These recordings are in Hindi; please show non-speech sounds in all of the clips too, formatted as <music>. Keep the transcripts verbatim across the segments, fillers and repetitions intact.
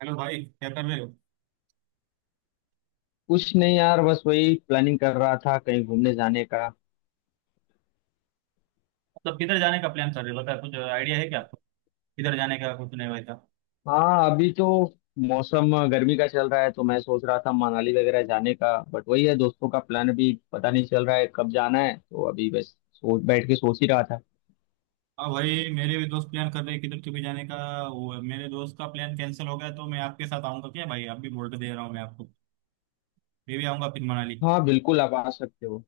हेलो भाई, क्या कर रहे हो। कुछ नहीं यार, बस वही प्लानिंग कर रहा था कहीं घूमने जाने का। मतलब किधर जाने का प्लान कर रहे हो बता, कुछ आइडिया है क्या आपको। किधर जाने का कुछ नहीं वैसा। हाँ अभी तो मौसम गर्मी का चल रहा है तो मैं सोच रहा था मनाली वगैरह जाने का, बट वही है दोस्तों का प्लान अभी पता नहीं चल रहा है कब जाना है, तो अभी बस सोच बैठ के सोच ही रहा था। हाँ भाई, मेरे भी दोस्त प्लान कर रहे हैं किधर कभी जाने का। वो मेरे दोस्त का प्लान कैंसिल हो गया तो मैं आपके साथ आऊंगा क्या भाई, आप भी बोल के दे रहा हूँ मैं आपको। मैं भी आऊंगा फिर मनाली। हाँ बिल्कुल, आप आ सकते हो।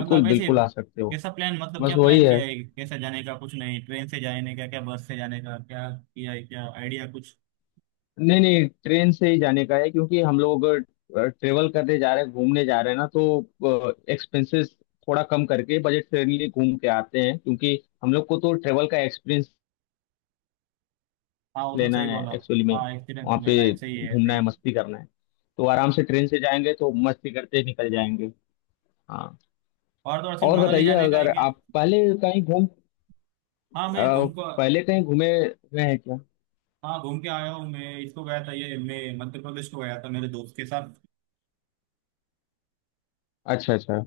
मतलब ऐसे बिल्कुल आ सकते हो। कैसा प्लान, मतलब बस क्या वही प्लान है। किया है, कैसा जाने का, कुछ नहीं, ट्रेन से जाने का क्या, बस से जाने का क्या किया है, क्या आइडिया कुछ। नहीं नहीं, ट्रेन से ही जाने का है क्योंकि हम लोग अगर ट्रेवल करने जा रहे हैं घूमने जा रहे हैं ना तो एक्सपेंसेस थोड़ा कम करके बजट फ्रेंडली घूम के आते हैं, क्योंकि हम लोग को तो ट्रेवल का एक्सपीरियंस हाँ वो तो लेना सही है बोला आप। एक्चुअली में। हाँ एक्सपीरियंस वहाँ लेना पे है, सही है घूमना सही है है। मस्ती करना है, तो आराम से ट्रेन से जाएंगे तो मस्ती करते निकल जाएंगे। हाँ, और तो और सिर्फ और मनाली बताइए जाने का है अगर क्या। आप पहले कहीं घूम हाँ मैं अ, घूम को। पहले कहीं घूमे हुए हैं क्या। हाँ घूम के आया हूँ मैं, इसको गया था ये, मैं मध्य प्रदेश को गया था मेरे दोस्त के साथ। अच्छा अच्छा।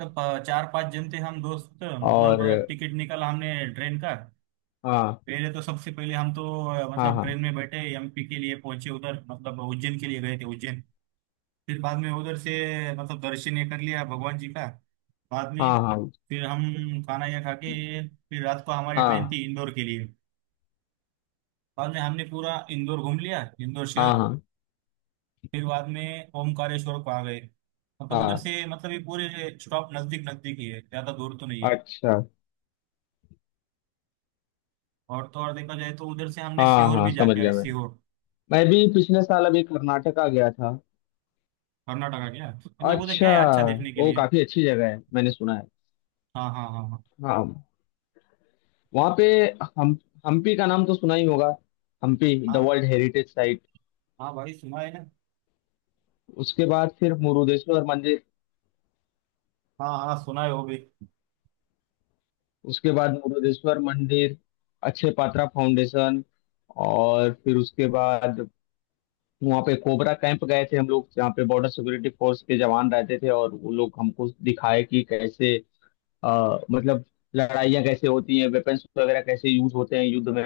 मतलब अ, चार पांच जन थे हम दोस्त, मतलब अ, और टिकट निकाला हमने ट्रेन का। हाँ, पहले तो सबसे पहले हम तो अ, हाँ मतलब हाँ, ट्रेन में बैठे एमपी के लिए पहुंचे उधर, मतलब उज्जैन के लिए गए थे उज्जैन। फिर बाद में उधर से मतलब दर्शन ये कर लिया भगवान जी का। बाद में हाँ हाँ, फिर हम खाना ये खा के फिर रात को हमारी ट्रेन हाँ थी इंदौर के लिए। बाद में हमने पूरा इंदौर घूम लिया, इंदौर हाँ, शहर। हाँ फिर बाद में ओमकारेश्वर को आ गए, मतलब उधर हाँ। से मतलब ये पूरे स्टॉप नजदीक नजदीक ही है, ज्यादा दूर तो नहीं है। अच्छा। और तो और देखा जाए तो उधर से हमने हाँ सीहोर हाँ, भी समझ जाके आए, गया मैं। सीहोर। मैं भी पिछले साल अभी कर्नाटका गया था। कर्नाटका क्या, मतलब उधर क्या अच्छा। है अच्छा देखने के वो लिए। काफी अच्छी जगह है, मैंने सुना है। हाँ हाँ हाँ हाँ हाँ। वहाँ पे हम हम्पी का नाम तो सुना ही होगा। हम्पी द हाँ। World heritage site. हाँ भाई सुना है ना। उसके बाद फिर मुरुदेश्वर मंदिर। हाँ हाँ सुना है वो भी। उसके बाद मुरुदेश्वर मंदिर। अच्छे पात्रा फाउंडेशन। और फिर उसके बाद वहाँ पे कोबरा कैंप गए थे हम लोग, जहाँ पे बॉर्डर सिक्योरिटी फोर्स के जवान रहते थे और वो लोग हमको दिखाए कि कैसे अ, मतलब लड़ाइयाँ कैसे होती हैं, वेपन्स वगैरह कैसे यूज होते हैं युद्ध में।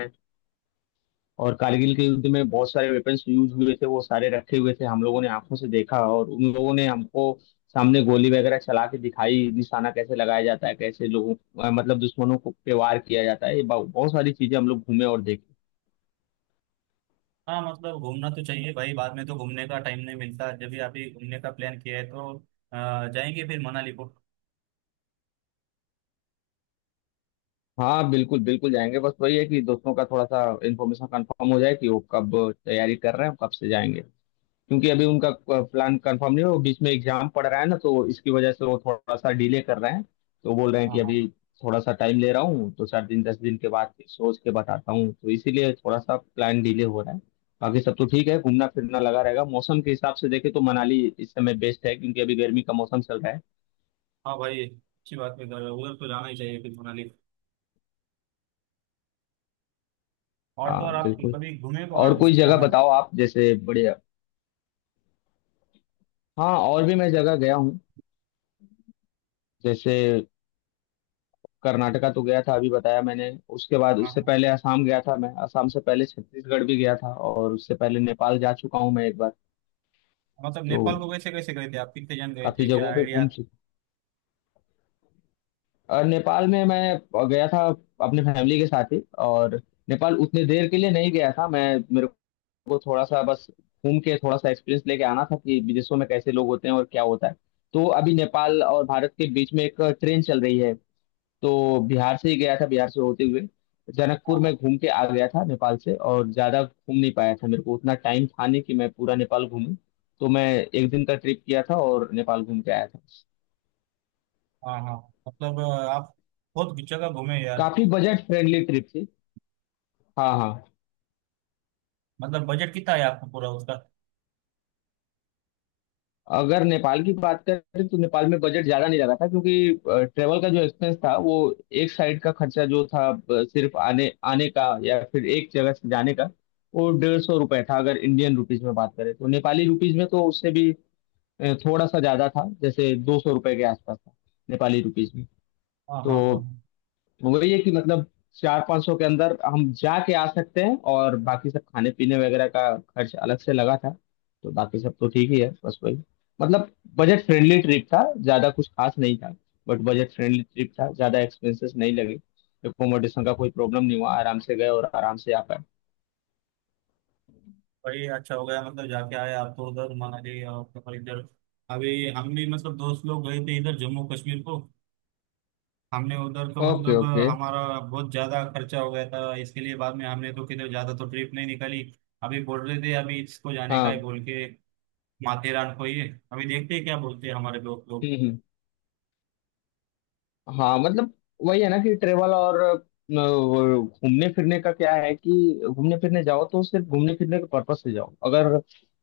और कारगिल के युद्ध में बहुत सारे वेपन्स यूज हुए थे, वो सारे रखे हुए थे, हम लोगों ने आंखों से देखा और उन लोगों ने हमको सामने गोली वगैरह चला के दिखाई, निशाना कैसे लगाया जाता है, कैसे लोगों अ, मतलब दुश्मनों को पे वार किया जाता है, ये बहु- बहुत सारी चीजें हम लोग घूमे और देखे। हाँ मतलब घूमना तो चाहिए भाई, बाद में तो घूमने का टाइम नहीं मिलता, जब भी आप ये घूमने का प्लान किया है तो अ, जाएंगे फिर मनाली को। हाँ बिल्कुल बिल्कुल जाएंगे, बस वही है कि दोस्तों का थोड़ा सा इन्फॉर्मेशन कंफर्म हो जाए कि वो कब तैयारी कर रहे हैं कब से जाएंगे, क्योंकि अभी उनका प्लान कंफर्म नहीं है, वो बीच में एग्जाम पड़ रहा है ना तो इसकी वजह से वो थोड़ा सा डिले कर रहे हैं। तो बोल रहे हैं हाँ कि हाँ। अभी थोड़ा सा टाइम ले रहा हूँ, तो चार दिन दस दिन के बाद फिर सोच के बताता हूँ, तो इसीलिए थोड़ा सा प्लान डिले हो रहा है। बाकी सब तो ठीक है, घूमना फिरना लगा रहेगा। मौसम के हिसाब से देखे तो मनाली इस समय बेस्ट है, क्योंकि अभी गर्मी का मौसम चल रहा है। हाँ भाई अच्छी बात है, उधर उधर तो जाना ही चाहिए फिर मनाली। और तो और हाँ आप बिल्कुल। कभी घूमे को और और कोई दूसरी जगह जगह। बताओ आप, जैसे बढ़िया। हाँ, और भी मैं जगह गया हूँ, जैसे कर्नाटका तो गया था अभी बताया मैंने। उसके बाद उससे हाँ पहले असम गया था मैं, असम से पहले छत्तीसगढ़ भी गया था, और उससे पहले नेपाल जा चुका हूँ मैं एक बार। मतलब तो नेपाल को कैसे कैसे गए थे आप, कितने जन गए काफी थे, क्या जगहों पे घूम आइडिया। चुका। और नेपाल में मैं गया था अपने फैमिली के साथ ही। और नेपाल उतने देर के लिए नहीं गया था, मैं मेरे को थोड़ा सा बस घूम के थोड़ा सा एक्सपीरियंस लेके आना था कि विदेशों में कैसे लोग होते हैं और क्या होता है। तो अभी नेपाल और भारत के बीच में एक ट्रेन चल रही है, तो बिहार से ही गया था, बिहार से होते हुए जनकपुर हाँ में घूम के आ गया था। नेपाल से और ज्यादा घूम नहीं पाया था, मेरे को उतना टाइम था नहीं कि मैं पूरा नेपाल घूमूं। तो मैं एक दिन का ट्रिप किया था और नेपाल घूम के आया था। हाँ। हाँ मतलब अ, आप बहुत जगह घूमे यार। काफी बजट फ्रेंडली ट्रिप थी। हाँ हाँ। मतलब बजट कितना है आपको पूरा उसका। अगर नेपाल की बात करें तो नेपाल में बजट ज्यादा नहीं लगा था, क्योंकि ट्रेवल का जो एक्सपेंस था वो एक साइड का खर्चा जो था, अ, सिर्फ आने आने का या फिर एक जगह से जाने का, वो डेढ़ सौ रुपए था अगर इंडियन रुपीज में बात करें, तो नेपाली रुपीज में तो उससे भी अ, थोड़ा सा ज्यादा था, जैसे दो सौ रुपए के आसपास था नेपाली रुपीज में। हाँ हाँ हाँ। तो वही है कि मतलब चार पाँच सौ के अंदर हम जाके आ सकते हैं, और बाकी सब खाने पीने वगैरह का खर्च अलग से लगा था। तो बाकी सब तो ठीक ही है, बस वही मतलब बजट फ्रेंडली ट्रिप था, ज्यादा कुछ खास नहीं था। बट बजट फ्रेंडली ट्रिप था, ज्यादा एक्सपेंसेस नहीं लगे, एकोमोडेशन का कोई प्रॉब्लम नहीं हुआ, आराम से गए और आराम से आ पाए। भाई अच्छा हो गया मतलब जाके आए आप तो उधर मनाली, और फिर इधर अभी हम भी मतलब दोस्त लोग गए थे इधर जम्मू कश्मीर को। हमने उधर तो ओके मतलब ओके। अ, हमारा बहुत ज्यादा खर्चा हो गया था इसके लिए, बाद में हमने तो किधर ज्यादा तो ट्रिप नहीं निकाली। अभी बोल रहे थे अभी इसको जाने का है हाँ। बोल के, माथेरान को ही। अभी देखते हैं क्या बोलते हैं हमारे दोस्त लोग। हम्म हम्म। हाँ मतलब वही है ना कि ट्रेवल और अ, वो घूमने फिरने का क्या है कि घूमने फिरने जाओ तो सिर्फ घूमने फिरने के पर्पस से जाओ, अगर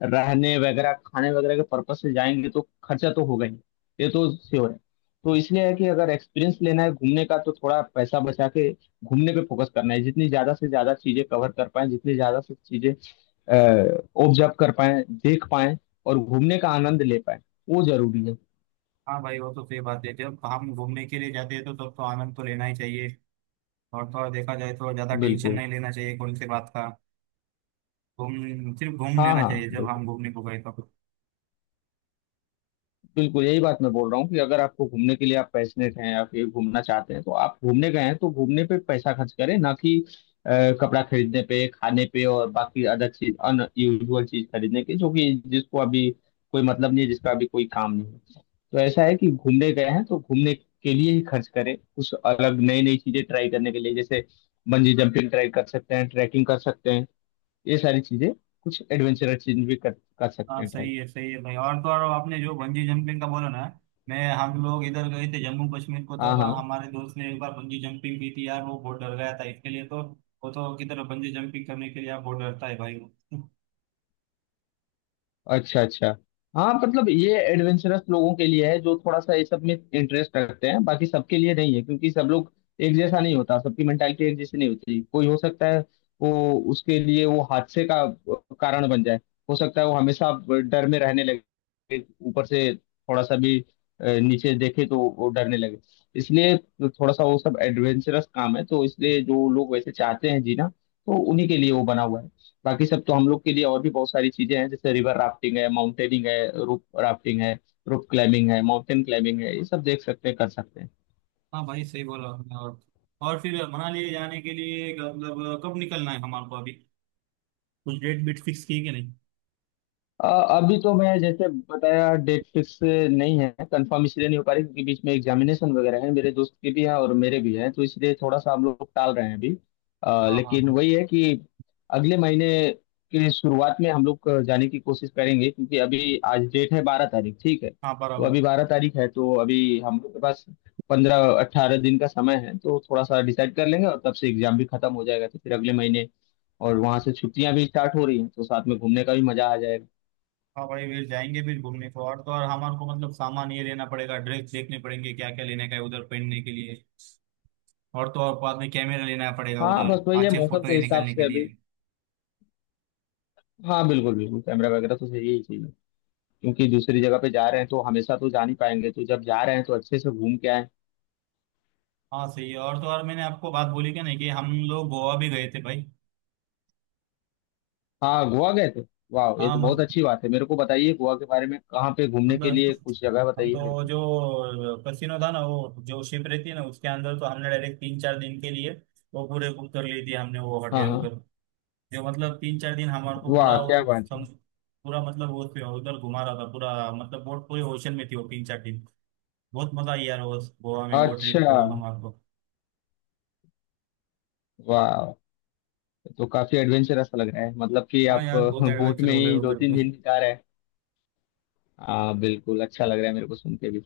रहने वगैरह खाने वगैरह के पर्पस से जाएंगे तो खर्चा तो होगा ही, ये तो श्योर है। तो इसलिए है कि अगर एक्सपीरियंस लेना है घूमने का तो थोड़ा पैसा बचा के घूमने पे फोकस करना है, जितनी ज्यादा से ज्यादा चीजें कवर कर पाए जितनी ज्यादा से चीजें ऑब्जर्व कर पाए देख पाए और घूमने का आनंद ले पाए, वो जरूरी है। हाँ भाई वो तो सही बात है, जब हम घूमने के लिए जाते हैं तो तब तो आनंद तो लेना ही चाहिए। और थोड़ा देखा जाए तो ज्यादा टेंशन बिल्कुल। नहीं लेना चाहिए कौन सी बात का। घूम सिर्फ घूम हाँ लेना हाँ चाहिए जब हम घूमने को गए तब। बिल्कुल, यही बात मैं बोल रहा हूँ कि अगर आपको घूमने के लिए आप पैशनेट हैं आप ये घूमना चाहते हैं, तो आप घूमने गए हैं तो घूमने पे पैसा खर्च करें ना कि अ, कपड़ा खरीदने पे खाने पे और बाकी अदर चीज अनयूजुअल चीज खरीदने के, जो कि जिसको अभी कोई मतलब नहीं है, जिसका अभी कोई काम नहीं है। तो ऐसा है कि घूमने गए हैं तो घूमने के लिए ही खर्च करें कुछ अलग नई नई चीजें ट्राई करने के लिए, जैसे बंजी जंपिंग ट्राई कर सकते हैं, ट्रैकिंग कर सकते हैं, ये सारी चीजें, कुछ एडवेंचरस चीज भी कर, कर सकते हाँ हैं ट्राई। सही है सही है भाई। और तो और आपने जो बंजी जंपिंग का बोला ना, मैं हम लोग इधर गए थे जम्मू कश्मीर को, हाँ तब हाँ। हमारे दोस्त ने एक बार बंजी जंपिंग की थी यार, वो बहुत डर गया था इसके लिए तो। वो तो किधर बंजी जंपिंग करने के लिए आप बहुत डरता है भाई वो। अच्छा अच्छा। हाँ मतलब ये एडवेंचरस लोगों के लिए है, जो थोड़ा सा ये सब में इंटरेस्ट रखते हैं, बाकी सबके लिए नहीं है, क्योंकि सब लोग एक जैसा नहीं होता, सबकी मेंटालिटी एक जैसी नहीं होती। कोई हो सकता है वो उसके लिए वो हादसे का कारण बन जाए, हो सकता है वो हमेशा डर में रहने लगे, ऊपर से थोड़ा सा भी अ, नीचे देखे तो वो डरने लगे। इसलिए थोड़ा सा वो सब एडवेंचरस काम है, तो इसलिए जो लोग वैसे चाहते हैं जीना तो उन्हीं के लिए वो बना हुआ है। बाकी सब तो हम लोग के लिए और भी बहुत सारी चीजें हैं, जैसे रिवर राफ्टिंग है, माउंटेनिंग है, रोप राफ्टिंग है, रोप क्लाइंबिंग है, माउंटेन क्लाइंबिंग है, ये सब देख सकते हैं कर सकते हैं। हाँ भाई सही बोला आपने। और और फिर मनाली जाने के लिए मतलब कब निकलना है हमारे को अभी, कुछ डेट बीट फिक्स की है कि नहीं। अ, अभी तो मैं जैसे बताया डेट फिक्स नहीं है, कंफर्म इसलिए नहीं हो पा रही क्योंकि बीच में एग्जामिनेशन वगैरह है, मेरे दोस्त के भी हैं और मेरे भी हैं, तो इसलिए थोड़ा सा हम लोग टाल रहे हैं अभी। अ, हाँ हाँ लेकिन हाँ। वही है कि अगले महीने के शुरुआत में हम लोग जाने की कोशिश करेंगे, क्योंकि अभी आज डेट है बारह तारीख, ठीक है हाँ तो बराबर। अभी बारह तारीख है, तो अभी हम लोग के पास पंद्रह अट्ठारह दिन का समय है, तो थोड़ा सा डिसाइड कर लेंगे, और तब से एग्जाम भी खत्म हो जाएगा तो फिर अगले महीने। और वहां से छुट्टियां भी स्टार्ट हो रही हैं तो साथ में घूमने का भी मजा आ जाएगा। हाँ भाई फिर जाएंगे फिर घूमने को। और तो और हमारे को मतलब सामान ये लेना पड़ेगा, ड्रेस देखने पड़ेंगे क्या क्या लेने का है उधर पहनने के लिए। और तो और बाद में कैमरा लेना पड़ेगा हाँ उधर बस वही है अच्छे मौसम फोटो के ये हिसाब निकालने के से अभी। लिए। हाँ बिल्कुल बिल्कुल, कैमरा वगैरह तो सही ही चाहिए, क्योंकि दूसरी जगह पे जा रहे हैं तो हमेशा तो जा नहीं पाएंगे, तो जब जा रहे हैं तो अच्छे से घूम के आए। हाँ सही है। और तो और मैंने आपको बात बोली क्या नहीं कि हम लोग गोवा भी गए थे भाई। हाँ गोवा गए थे। वाह, ये हाँ तो बहुत मत, अच्छी बात है, मेरे को बताइए गोवा के बारे में, कहाँ पे घूमने के मतलब लिए कुछ जगह हम बताइए मेरे तो को। जो कसिनो था ना, वो जो शिप रहती है ना उसके अंदर तो हमने डायरेक्ट तीन चार दिन के लिए वो पूरे बुक कर ली थी हमने वो हाँ होटल हाँ। उधर, जो मतलब तीन चार दिन हमारे को वाह पूरा क्या वो बात सम, है। पूरा मतलब वो पे- उधर घुमा रहा था पूरा, मतलब बोट पूरे ओशन में थी वो तीन चार दिन। बहुत मजा आई यार वो गोवा में वो ट्रिप अच्छा। को हमारे को। वाह। तो काफी एडवेंचरस लग रहा है, मतलब कि हाँ आप <laughs> यार बहुत बोट एडवेंचर में हो गया ही दो उधर तीन तो। दिन बिता रहे हैं। हाँ बिल्कुल, अच्छा लग रहा है मेरे को सुन के भी।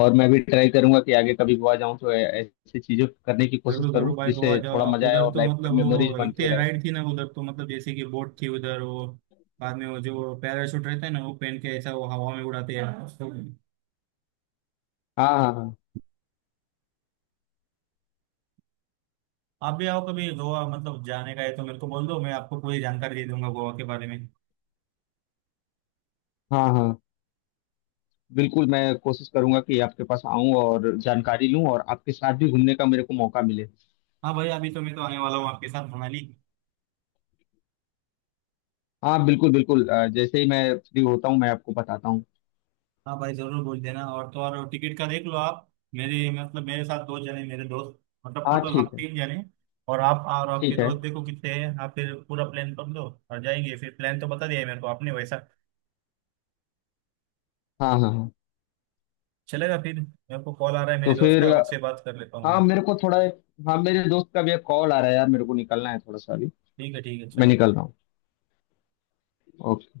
और मैं भी ट्राई करूंगा कि आगे कभी गोवा जाऊं तो ऐ- ऐसी चीजें करने की कोशिश जरूर करूं जरूर भाई गोवा जिससे जाओ थोड़ा आप, मजा आए उधर और तो लाइफ मतलब टाइम मेमोरीज वो बन के इतने रहे। राइड थी ना उधर तो, मतलब जैसे कि बोट थी उधर वो, बाद में वो जो पैराशूट रहता है ना वो पहन के ऐसा वो हवा में उड़ाते हैं तो। हाँ, हाँ हाँ, आप भी आओ कभी गोवा, मतलब जाने का है तो मेरे को बोल दो, मैं आपको पूरी जानकारी दे दूंगा गोवा के बारे में। हाँ हाँ। बिल्कुल, मैं कोशिश करूंगा कि आपके पास आऊं और जानकारी लूं और आपके साथ भी घूमने का मेरे को मौका मिले। हाँ भाई अभी तो मैं तो आने वाला हूँ आपके साथ मनाली। हाँ बिल्कुल बिल्कुल, अ, जैसे ही मैं फ्री होता हूँ मैं आपको बताता हूँ। हाँ भाई जरूर बोल देना। और तो और टिकट का देख लो आप, मेरे मतलब मेरे साथ दो जने मेरे दोस्त, मतलब हाँ टोटल हम ठीक है। तीन जने। और आप और आपके ठीक है। दोस्त देखो कितने हैं आप, फिर पूरा प्लान कर लो। और जाएंगे फिर, प्लान तो बता दिया है मेरे को आपने वैसा। हाँ हाँ हाँ। चलेगा फिर, मेरे को कॉल आ रहा है मेरे तो दोस्त फिर का, अ, उससे बात कर लेता हूँ हाँ मैं। मेरे को थोड़ा। हाँ मेरे दोस्त का भी एक कॉल आ रहा है यार, मेरे को निकलना है थोड़ा सा अभी। ठीक है ठीक है मैं चलो। निकल रहा हूँ। ओके।